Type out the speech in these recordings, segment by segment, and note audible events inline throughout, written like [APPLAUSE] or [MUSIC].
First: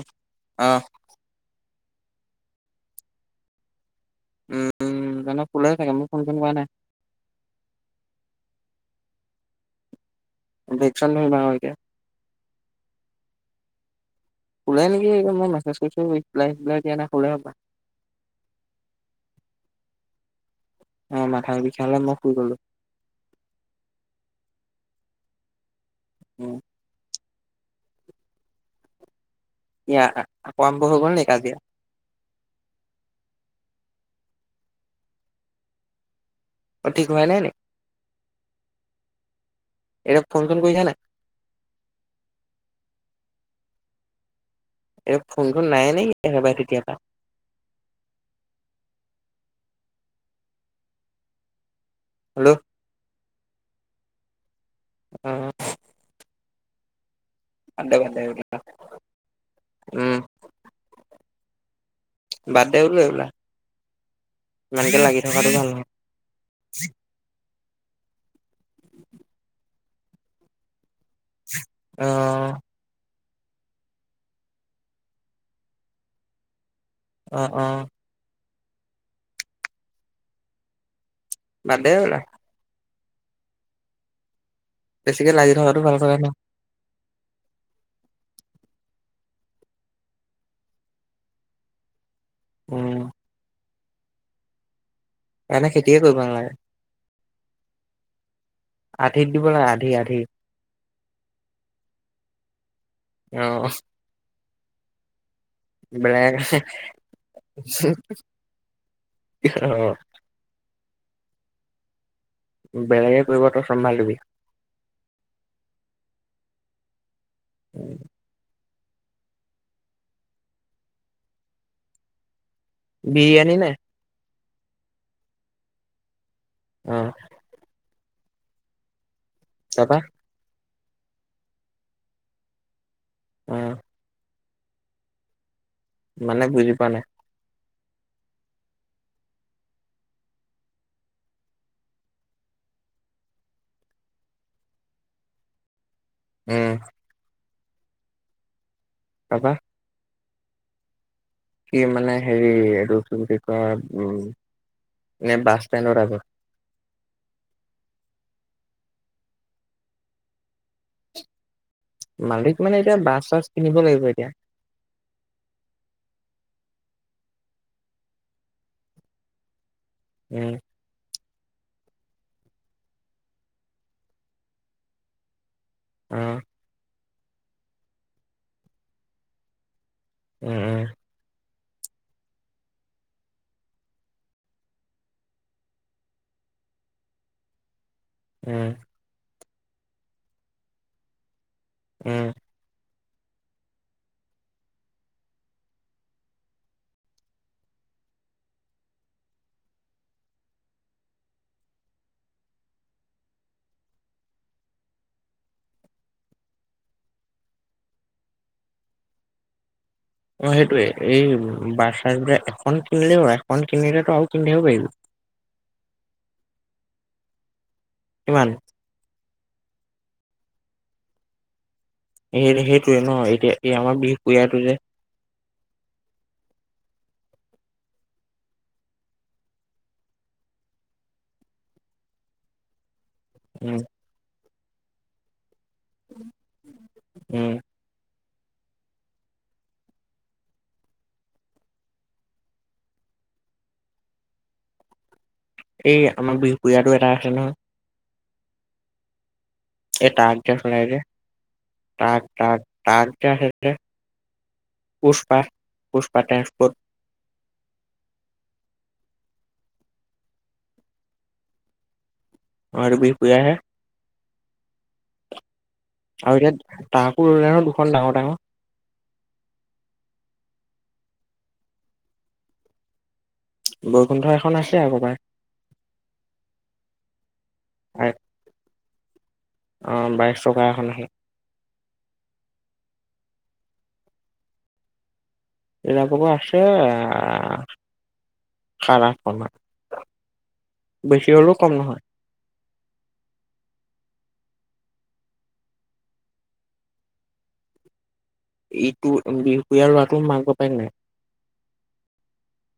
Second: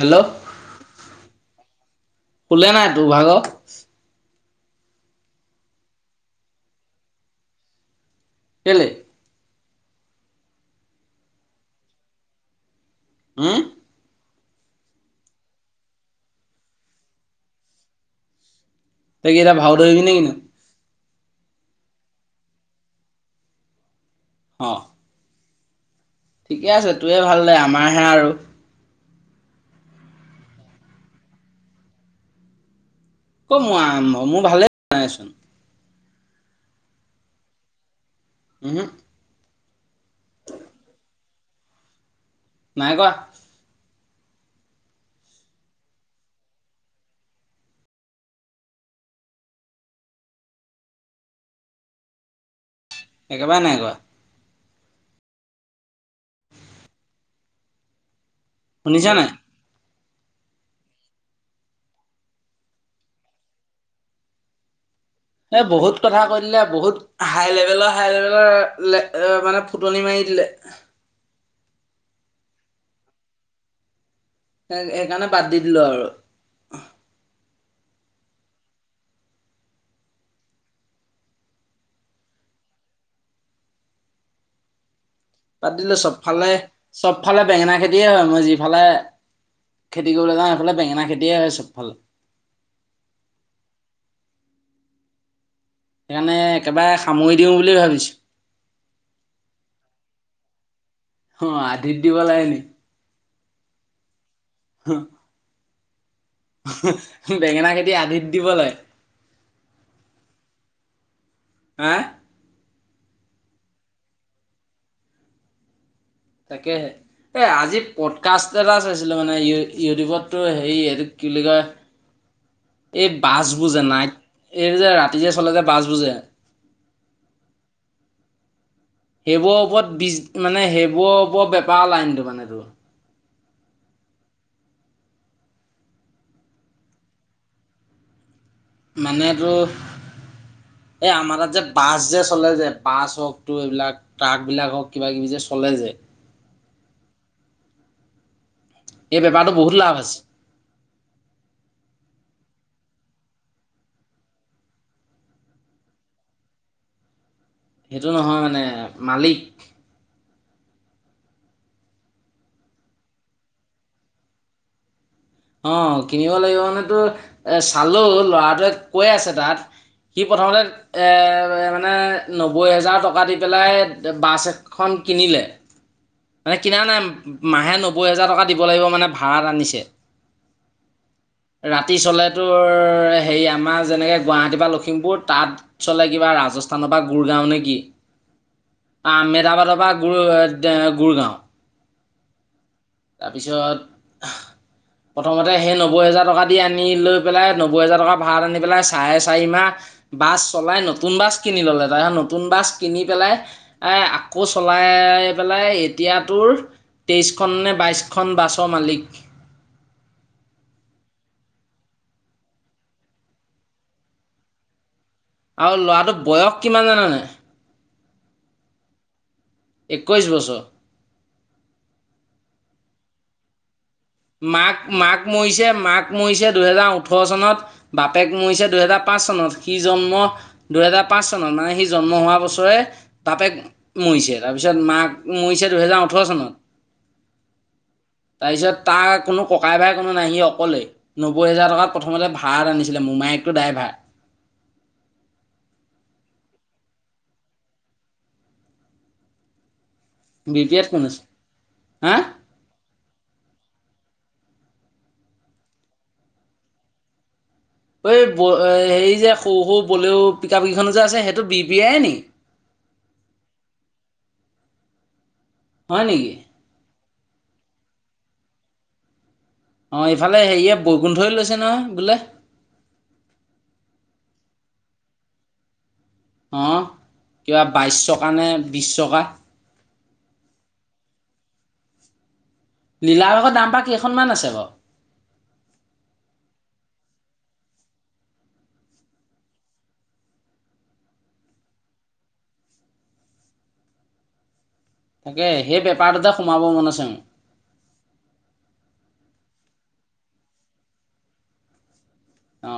Hello অ', কোলে নাই তোভাগৰ উম', জানো শুলে চাগে। মোক ফোন চন কৰা নাই। কেলে ভেকচন ধৰিবাও এতিয়া হম', শুলেই নেকি? এই মই মেছেজ কৰিছো। ৰিপ্লাই চিপ্লাই দিয়া নাই শুলে হপাই ত‌ই কি এতিয়া ভাও ধৰিবি নে কি নু অ', মাথাৰ বিষালে মই শুই গলো। অ', উম, ঠিকে আছে। তোৱে ভাল দে আমাৰহে আৰু এয়া আক আৰম্ভ হৈ গ'ল নে কাজিয়া ক', মো আৰম্ভ মোৰ ভালে নাইচোন। অ', ঠিক হোৱাই নাই নে? উম', হম, এয়াক ফোন চোন কৰিছা নাই। নাই কৰা। এই ফোনচোন নাই নেকি? একেবাৰে তেতিয়াৰ পা হেল্ল', একেবাৰে নাই কৰা। অ', [UNINTELLIGIBLE] [UNINTELLIGIBLE] [UNINTELLIGIBLE] শুনিছা নাই? উম', বাদ দে বোলো এইবিলাক ইমানকে লাগি থকাটো এই ভাল নহয়। বহুত কথা কৈ দিলে বহুত হাই লেভেলৰ হাই লেভেলৰ এ মানে ফুটনি মাৰি দিলে। অ', তাক সেইকাৰণে বাদ দি দিলো আৰু অ অ। বাদ দে সেইবিলাক। বেছিকে লাগি থকাটো ভাল পাতিলো কথা নহয়। চবফালে চবফালে বেঙেনা খেতিয়ে হয়, মই যিফালে খেতি কৰিবলগীয়া হয় সেইফালে বেঙেনা খেতিয়ে হয় চব ফালে। উম। এনে খেতি সেইকাৰণে একেবাৰে সামৰি দিওঁ বুলি ভাবিছোঁ। আধিক দিব লাগে আধি আধি। অ আধিত দিব লাগে নি অ। হ [INAUDIBLE] হেহ বেঙেনা খেতি আধিত দিব লয়। অ হা? বেলেগে কৰিব তই চম্ভালিবি। তাকেহে। এই আজি পডকাষ্ট এটা চাইছিলোঁ মানে ইউ-ইউটিউবতটোৰ হেৰি এইটো কি বুলি কয় এই বিৰিয়ানী নে? বাছবুৰ জনা এই যে ৰাতি যে চলে যে বাছবুৰ যে উম সেইবোৰৰ ওপৰত তাৰপা বিজ মানে সেইবোৰৰ ওপৰত বেপাৰ লাইনটো মানে তোৰ উ মানে বুজি পোৱা নাই। মানে তোৰ এই আমাৰ তাত যে বাছ যে চলে যে বাছ হওঁক তোৰ এইবিলাক ট্ৰাক বিলাক হওক কিবা কিবি যে চলে যে উম। এই তাৰপা বেপাৰটোত বহুত লাভ আছে। কি মানে হেৰি এইটো কি বুলি কয়, উম এনে বাছ ষ্টেনৰ আগত সেইটো নহয় মানে মালিক মালিক মানে এতিয়া বাছ-চাছ কিনিব লাগিব এতিয়া। অ কিনিব লাগিব মানে তোৰ এ চালো ল'ৰাটোৱে কৈ আছে তাত সি উম, প্ৰথমতে এ মানে নব্বৈ হেজাৰ টকা দি পেলাই বাছ এখন কিনিলে, উম। মানে কিনা নাই, মাহে নব্বৈ হোজাৰ টকা দিব লাগিব মানে ভড়াত আনিছে, উম উম। ৰাতি চলে তোৰ হেৰি আমাৰ যেনেকৈ গুৱাহাটী বা লখিমপুৰ তাত চলে কিবা ৰাজস্থানৰ পৰা গুৰগাঁও নেকি উম। আমেদাবাদৰ পৰা গু-গুৰগাঁও। উম। তাৰপিছত প্ৰথমতে সেই নব্বৈ হোজাৰ টকা দি আনি লৈ পেলাই নব্বৈ হাজাৰ টকা ভাঢ়াত আনি পেলাই চাৰে চাৰি মাহ বাছ চলাই নতুন বাছ কিনি ললে তাৰছত নতুন বাছ কিনি পেলাই এ আকৌ চলাই পেলাই এতিয়া তোৰ তেইশখননে বাইছখন বাছৰ মালিক। অ সেইটোৱে এই বাচ চাছবিলাক এখন কিনিলে হল, এখন কিনিলেতো আৰু কিনি থাকিব পাৰিবি। আৰু ল'ৰাটোৰ বয়স কিমান জানানে নাই? কিমান? একৈছ বছৰ। এই সেইটোয়ে ন এতিয়া এই আমাৰ বি মাক মাক মৰিছে মাক মৰিছে দুহেজাৰ ওঠৰ চনত বাপেক মৰিছে দুহেজাৰ পাঁচ চনত সি জন্ম দুহেজাৰ পাঁচ চনত মানে সি জন্ম হোৱা বছৰে বাপেক উম, মৰিছে তাৰপিছত মাক মৰিছে দুহেজাৰ ওঠৰ চনত, উম। তাৰপিছত তাৰ কোনো ককাই ভাই কোনো নাই সি অকলে। নব্বৈ হেজাৰ টকাৰ প্ৰথমতে ভাৰাত আনিছিলে মোমাইকটো ডাইভাৰ। এই আমাৰ বিহুপুৰীয়াতো এটা আছে নহয়। এই ট্ৰাক যে বি পি এত চলাই যে কোন আছে হা ট্ৰাক ট্ৰাক। তাক যে আছে যে পুষ্পা পুষ্পা টেঞ্চপত। এ বৌ হেৰি যে সৰু সৰু বলেও পিকআপকেইখন যে আছে সেইটো বি বি আয় নেকি? অ হেইটো বিহপুৰীয়া হে। হয় নেকি আৰু এতিয়া ট্ৰাকো ললে নহয় দুখন ডাঙৰ ডাঙৰ। অঁ এইফালে হেৰিয়ে বৈকোণ্ঠই লৈছে নহয় বোলে। বৈকুণ্ঠ এখন আছে [UNINTELLIGIBLE] অঁ কিবা বাইছ চকা নে বিশছ চকা। অ বাইছ চকা এখন আছে। নীলা ৰঙৰ ডামপা কেইখনমান আছে বাৰু? [UNINTELLIGIBLE] আছে সাত আঠ খন মান। বেছি হ'লেও কম নহয়। তাকে সেই বেপাৰটোতে সোমাব মন আছে মোৰ। ইটো বিহপুৰীয়া ল'ৰাটো মাক বাপেক নাই। অ।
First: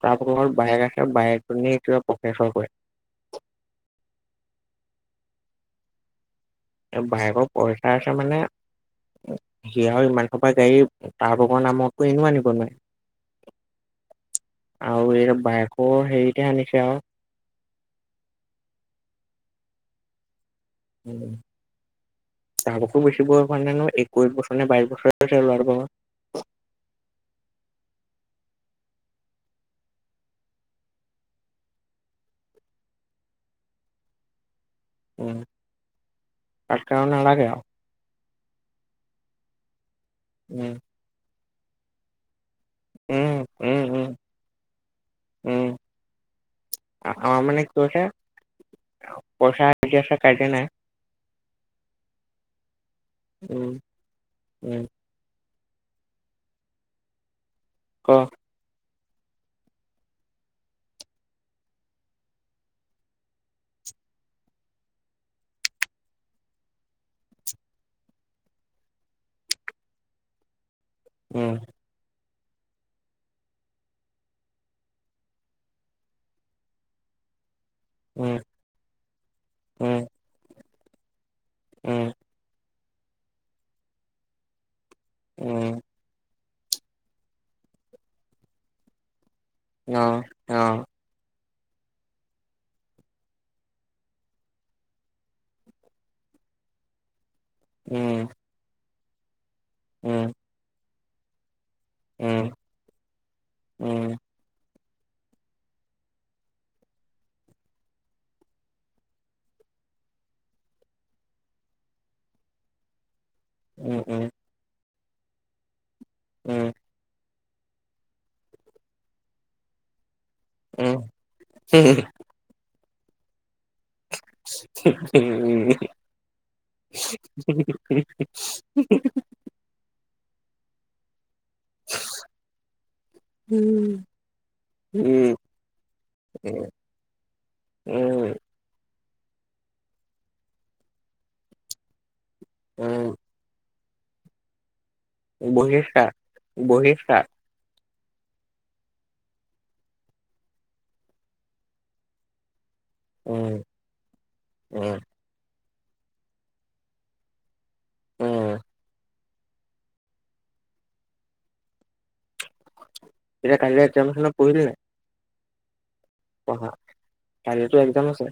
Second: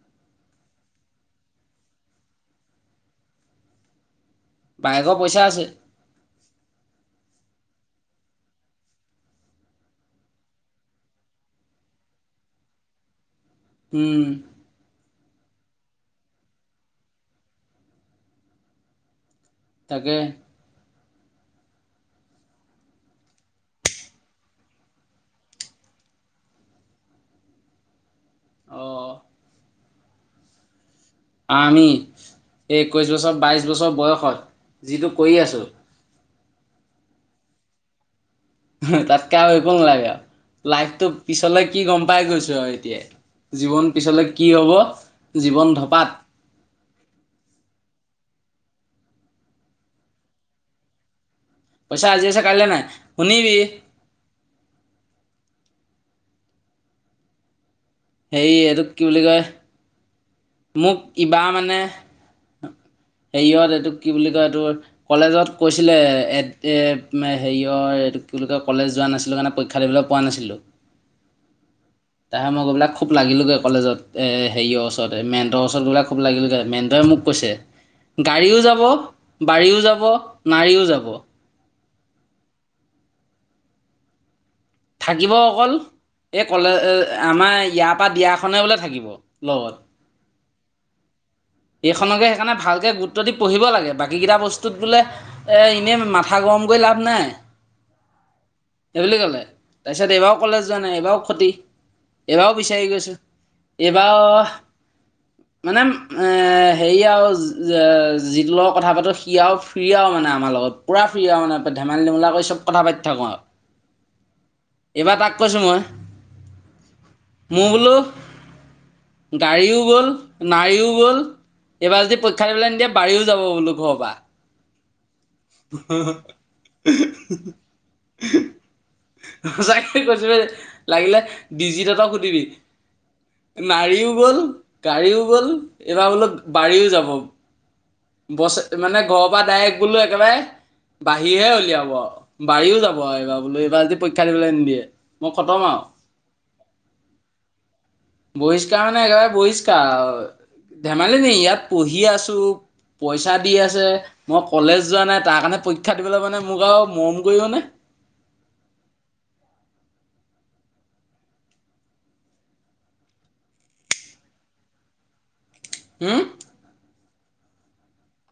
[UNINTELLIGIBLE] বায়েক আছে বায়েকজনী কিবা প্ৰফ্ৰেশৰ কৰে। বায়েকৰ পইচা আছে। বাইেকৰ পইচা আছে মানে সি আৰু ইমান খোপা গাড়ী তা ভাগৰ নামততো এনেও আনিব নোৱাৰে। উম। আৰু এই বাইকৰো হেৰিতে আনিছে আৰু। তাকে। উম তাৰো একো বেছি হোৱা নাই নহয় একৈশ বছৰ নে বাইশ বছৰ হৈছে ল'ৰাটো [UNINTELLIGIBLE] অঁ আমি এই একৈছ বছৰ বাইছ বছৰ বয়সত যিটো উম কৰি আছোঁ তাতকে আৰু নালাগে আৰু। তাতকে আৰু একো নালাগে আৰু, উম লাইফটো পিছলৈ কি গম পাই গৈছোঁ। [UNINTELLIGIBLE] এতিয়াই, উম উম জীৱন উম পিছলৈ কি হ'ব উম জীৱন ধপাত। আমাৰ মানে কি হৈছে পইচা আজি আছে কাইলে নাই। পইছা আজি আছে কাইলৈ নাই শুনিবি। উম উম' ক সেই এইটোক কি বুলি কয়। মোক কিবা মানে হেৰিয়ত এইটোক কি বুলি কয় এইটোৰ। কলেজত কৈছিলে এ হেৰিয়ৰ এই কি বুলি কলেজ যোৱা নাছিলো কাৰণে। পৰীক্ষা দিবলে পোৱা নাছিলোঁ। উম' তাৰপিছত মই গৈ পেলাই খুব লাগিলগে কলেজত হেৰিয়ৰ ওচৰত। মেণ্টৰ ওচৰত গৈ পেলাই খুব লাগিলোগে মেন্দেয়ে মোক কৈছে উম গাড়ীও যাব বাৰীও উম যাব নাৰীও যাব। উম থাকিব অকল উম এই কলে আমাৰ ইয়াৰ পা দিয়াখনে বোলে থাকিব লগত। অহ' অহ'। এইখনকে সেইকাৰণে ভালকে গুৰুত্ব দি পঢ়িব লাগে। বাকীকেইটা বস্তুত বোলে এই, এনেই মাথা গৰমকৈ লাভ নাই। উম'। সেই বুলি কলে তাৰপিছত উম এইবাৰও কলেজ যোৱা নাই। এইবাৰও ক্ষতি উম এইবাৰও বিচাৰি গৈছোঁ। উম এইবাৰও মানে, হেৰি আও যিটো লগৰ কথা পাতোঁ সি আও ফ্ৰী আও মানে আমাৰ লগত। পূৰা ফ্ৰী আও মানে ধেমালি ধুমোলা কৰি চ'ব কথা পতি থাকোঁ আও উম' উম' এইবাৰ তাক কৈছোঁ মই। উম'। মোৰ বোলো গাড়ীও গ'ল নাৰীও উম গ'ল এইবাৰ যদি পৰীক্ষা দিবলৈ নিদিয়ে বাৰীও যাব বোলো ঘৰৰ পা [UNINTELLIGIBLE] সঁচাকে কৈছোঁ সেই লাগিলে ডিজিত হেতক সুধিবি। উম নাৰীও গ'ল গাড়ীও উম গ'ল এইবাৰ বোলো বাৰীও যাব। উম'। বছ মানে ঘৰৰ পৰা ডাইৰেক্ট গ'লোঁ একেবাৰে বাঢ়িহে উলিয়াব আও। বাৰীও যাব উম আও এইবাৰ বোলোঁ এইবাৰ যদি পৰীক্ষা দিবলে নিদিয়ে। মই খতম আৰু বহিষ্কাৰ বহিষ্কাৰ। বহিষ্কাৰ মানে একেবাৰে বহিষ্কাৰ আও ধেমালি নেকি ইয়াত পঢ়ি আছোঁ। পইচা দি উম আছে। মই কলেজ উম যোৱা নাই তাৰ কাৰণে পৰীক্ষা দিবলে মানে মোক আও মৰম কৰিব নে। উম এতিয়া কাইলে লে এক্সাম আছে নহয় পঢ়িলি নাই। হোম। পঢ়া। কাইলে টো এক্সাম আছে।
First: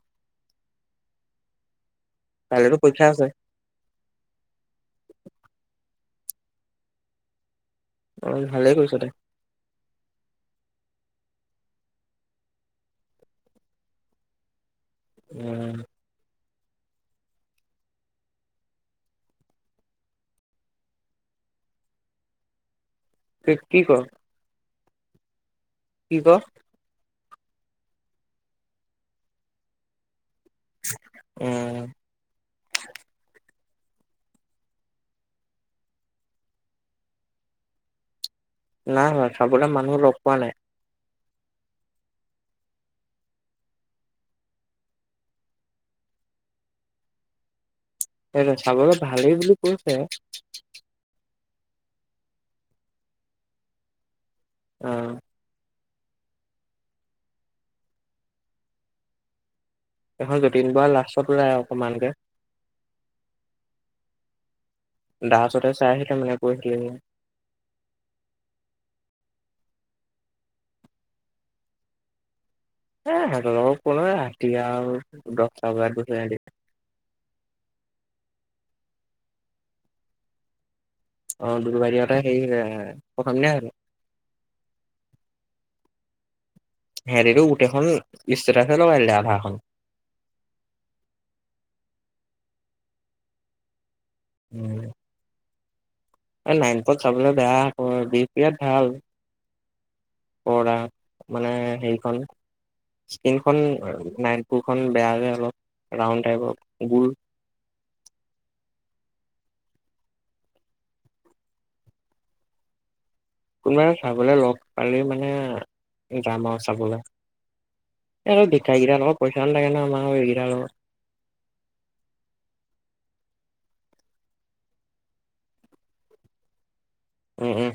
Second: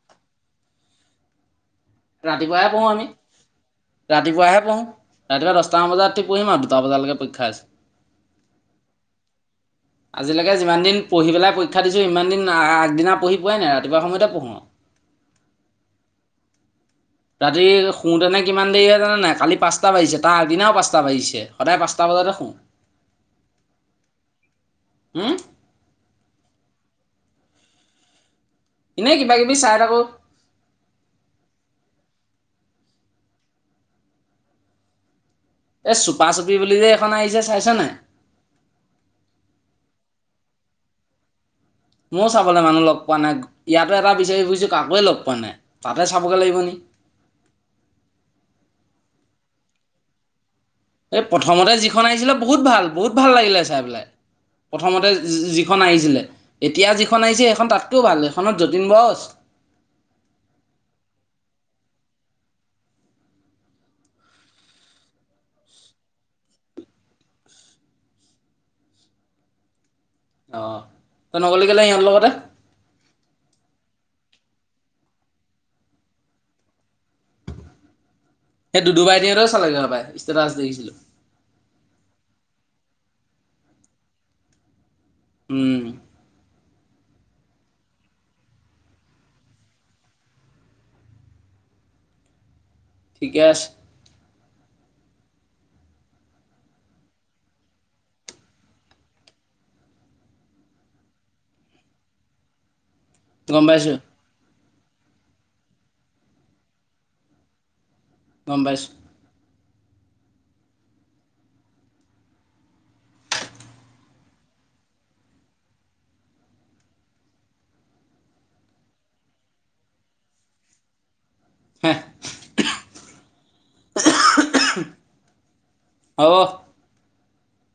ৰাতিপুৱাৰ হে কাইলেতো পঢ়ো পৰীক্ষা আমি। আছে ৰাতিপুৱাহে পঢ়ো। ৰাতিপুৱা দহটা বজাত ৰাতি পঢ়িম আও দুটা বজালৈকে পৰীক্ষা আছে। অ' ভালে কৰিছ দে। [UNINTELLIGIBLE] আজিলেকে যিমানদিন পঢ়ি পেলাই পৰীক্ষা দিছোঁ। সিমানদিন আগদিনা পঢ়ি পোৱাই নাই ৰাতিপুৱা সময়তে পঢ়োঁ। উম'। ৰাতি শোওঁতেনে কিমান দেৰি হয় জাননে নাই? কালি পাঁচটা বাজিছে, তাৰ আগদিনাও পাঁচটা বাজিছে, সদায় পাঁচটা বজাতে শোওঁ। [INAUDIBLE] ফিট কি ক'ৰ? উম'? কি ক'ৰ? এনেই কিবা কিবি চাই থাকোঁ। উম'। এ চুপা চুপি বুলি যে এখন আহিছে চাইছান নাই? নাই চোৱা, চাবলৈ মানুহ লগ পোৱা নাই। ময়ো চাবলৈ মানুহ লগ পোৱা নাই। ইয়াতো এটা বিচাৰি ফুৰিছো কাকোৱে লগ পোৱা নাই। তাতে চাবগে লাগিব নি। সেইটো চাবলৈ ভালেই বুলি কৈছে। এ প্ৰথমতে যিখন আহিছিলে বহুত ভাল, বহুত ভাল লাগিলে চাই পেলাই। অ প্ৰথমতে জি জি খন আহিছিলে। এতিয়া যিখন আহিছে, এইখন তাতকৈও ভাল। এইখনত যতীন বৰাও আছে। এইখন যতীন বৰা লাষ্টত ওলাই অকণমানকে। দাসহতে চাই আহিলে মানে কৈ চিলেহি। অ', তই নগলি কেলে ইহঁতৰ লগতে? এ সিহঁতৰ লগত কোনে যায়, ৰাতিহে আৰু দহটা বজাতহে গৈছে ইহতি। সেই দুদু্বাহতেও চালেগে হপায়, ষ্টেটাছ দেখিছিলো। অ', দুদুভাইতিহতে হেৰি প্ৰথম দিনাই চালে। উম। হেৰিটো গোটেইখন ষ্টেটাছে লগাই দিলে আধাখন। ঠিকে আছে। উম। এ নাৰায়নপুৰত চাবলে বেয়া আকৌ, বিহপুৰীয়াত ভাল। পৰ্দা মানে হেৰিখন স্কিনখন গম পাইছোঁ নাৰায়নপুৰখন বেয়া যে অলপ, ৰাউন টাইপৰ, গুল। গম পাইছোঁ। কোনোবাই চাবলৈ লগ পালে মানে যাম আৰু চাবলৈ। এই আৰু ভিক্ষাৰীগিটাৰ লগত পইচাও নাথাকে নহয়, আমাৰ এইকেইটাৰ লগত। হ'ব। উম, উম।